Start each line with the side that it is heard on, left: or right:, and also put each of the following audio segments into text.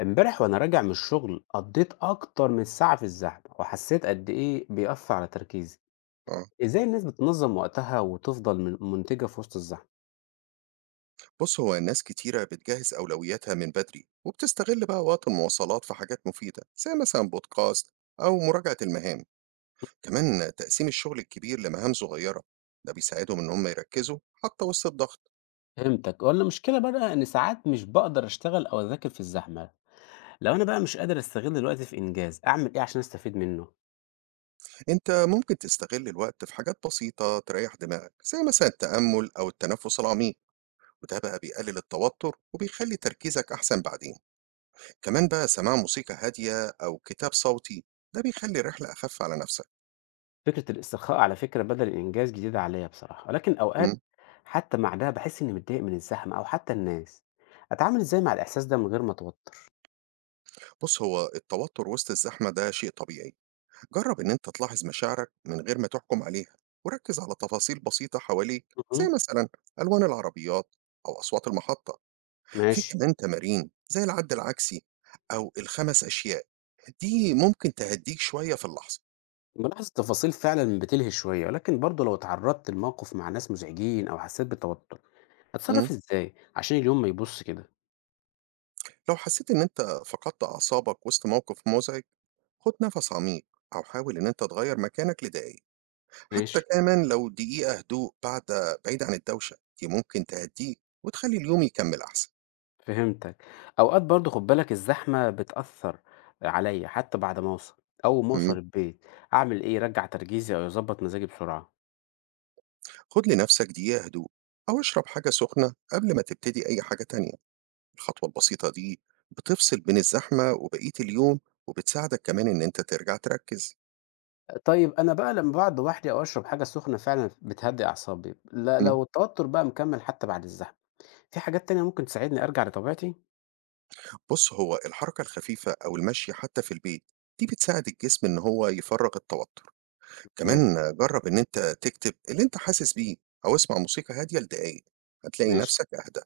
left: امبارح وانا راجع من الشغل قضيت اكتر من ساعة في الزحمة وحسيت قد ايه بيأثر على تركيزي.
right: آه.
left: ازاي الناس بتنظم وقتها وتفضل منتجة في وسط الزحمة؟
right: بُص، هو ناس كتيرة بتجهّز أولوياتها من بدري، وبتستغل بقى وقت المواصلات في حاجات مفيدة، زي مثلًا بودكاست أو مراجعة المهام. كمان تقسيم الشغل الكبير لمهام صغيرة، ده بيساعدهم إن هم يركّزوا حتى وسط الضغط.
left: فهمتك. ولا مشكلة بقى ان ساعات مش بقدر اشتغل او اذاكر في الزحمة؟ لو انا بقى مش قادر استغل الوقت في انجاز اعمل ايه عشان استفيد منه؟
right: أنت ممكن تستغل الوقت في حاجات بسيطة تريّح دماغك، زي مثلًا التأمُّل أو التنفُّس العميق، وده بقى بيقلل التوتر وبيخلّي تركيزك أحسن بعدين. كمان بقى سماع موسيقى هادية أو كتاب صوتي، ده بيخلّي الرحلة أخف على نفسك.
left: فكرة الاسترخاء على فكرة بدل الانجاز جديدة عليا بصراحة، ولكن
right: إمم.
left: اوقات حتى مع ده بحس اني متضايق من الزحمة او حتى الناس. اتعامل ازاي مع الاحساس ده من غير ما اتوتر؟
right: بص، هو التوتر وسط الزحمة ده شيء طبيعي. جرب إن أنت تلاحظ مشاعرك من غير ما تحكم عليها، وركز على تفاصيل بسيطة حواليك، زي
left: مهم.
right: مثلا ألوان العربيات أو أصوات المحطة. في
left: ماشي.
right: كمان تمارين زي العد العكسي أو الخمس أشياء، دي ممكن تهديك شوية في اللحظة.
left: ملاحظة التفاصيل فعلا بتلهي شوية، ولكن برضه لو اتعرضت لموقف مع ناس مزعجين أو حسيت بالتوتر،
right: مم.
left: هتصرف ازاي عشان اليوم ما يبص كده؟
right: لو حسيت إن أنت فقدت أعصابك وسط موقف مزعج، خد نفس عميق أو حاول إن أنت تغير مكانك لدقايق، حتى
left: ماشي.
right: كمان لو دقيقة هدوء. بعد، بعيد عن الدوشة دي، ممكن تهديك وتخلي اليوم يكمل أحسن.
left: فهمتك. أوقات برضه خد بالك الزحمة بتأثر عليا حتى بعد ما أوصل. أول ما أوصل
right: مم.
left: البيت أعمل إيه يرجع تركيزي أو يظبط مزاجي بسرعة؟
right: خد لنفسك دقيقة هدوء أو اشرب حاجة سخنة قبل ما تبتدي أي حاجة تانية. الخطوة البسيطة دي بتفصل بين الزحمة وبقية اليوم، وبتساعدك كمان إن أنت ترجع تركز.
left: طيب أنا بقى لما بقعد لوحدي أو أشرب حاجة سخنة فعلا بتهدي أعصابي، لا
right: مم.
left: لو التوتر بقى مكمل حتى بعد الزحمة، في حاجات تانية ممكن تساعدني أرجع لطبيعتي؟
right: بص، هو الحركة الخفيفة أو المشي حتى في البيت، دي بتساعد الجسم إن هو يفرغ التوتر.
left: ممتاز.
right: كمان جرب إن أنت تكتب اللي أنت حاسس بيه أو اسمع موسيقى هادية لدقايق، هتلاقي
left: ماشي.
right: نفسك أهدى.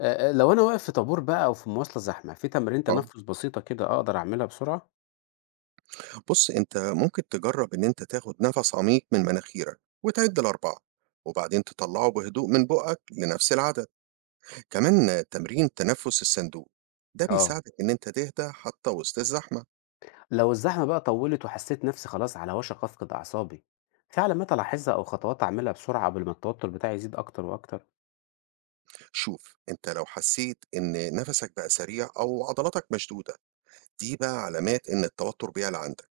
left: لو أنا واقف في طابور بقى أو في مواصلة زحمة، في تمرينة
right: اه،
left: تنفس بسيطة كده أقدر أعملها بسرعة؟
right: بص، انت ممكن تجرب ان انت تاخد نفس عميق من مناخيرك وتعد لأربعة، وبعدين تطلعه بهدوء من بقك لنفس العدد. كمان تمرين تنفس الصندوق، ده
left: آه.
right: بيساعدك ان انت تهدى حتى وسط الزحمة.
left: لو الزحمة بقى طوّلت وحسيت نفسي خلاص على وشك أفقد أعصابي، في علامات ألاحظها أو خطوات أعملها بسرعة قبل ما التوتر بتاعي يزيد أكتر وأكتر؟
right: شوف، انت لو حسيت ان نفسك بقى سريع او عضلاتك مشدودة، دي بقى علامات ان التوتر بيعلى عندك.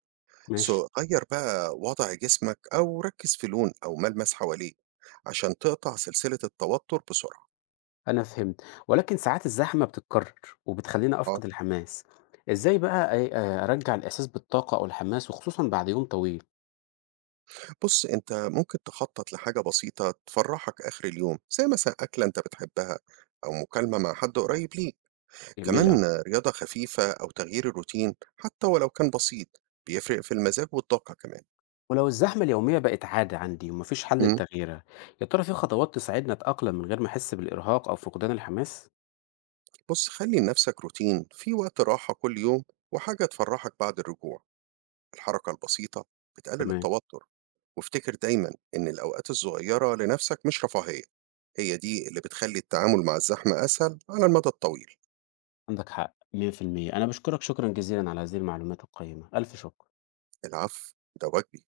left: ماشي.
right: سو غير بقى وضع جسمك او ركز في لون او ملمس حواليك عشان تقطع سلسلة التوتر بسرعة.
left: أنا فهمت، ولكن ساعات الزحمة بتتكرر وبتخلّيني أفقد الحماس. إزاي بقى أرجّع الإحساس بالطاقة أو الحماس وخصوصًا بعد يوم طويل؟
right: بُص، أنت ممكن تخطّط لحاجة بسيطة تفرّحك آخر اليوم، زي مثلًا أكلة أنت بتحبها أو مكالمة مع حد قريب ليك.
left: جميل أوي.
right: كمان رياضة خفيفة أو تغيير الروتين حتى ولو كان بسيط، بيفرق في المزاج والطاقة كمان.
left: ولو الزحمة اليومية بقت عادة عندي ومفيش حل
right: إمم.
left: لتغييرها، يا ترى في خطوات تساعدني أتأقلم من غير ما أحس بالإرهاق أو فقدان الحماس؟
right: بُص، خلّي لنفسك روتين فيه وقت راحة كل يوم وحاجة تفرّحك بعد الرجوع. الحركة البسيطة بتقلل
left: تمام.
right: التوتر، وافتكر دايمًا إن الأوقات الصغيرة لنفسك مش رفاهية، هي دي اللي بتخلّي التعامل مع الزحمة أسهل على المدى الطويل.
left: عندك حق 100%. أنا بشكرك شكرا جزيلا على هذه المعلومات القيمة، ألف شكر.
right: العفو، ده واجبي.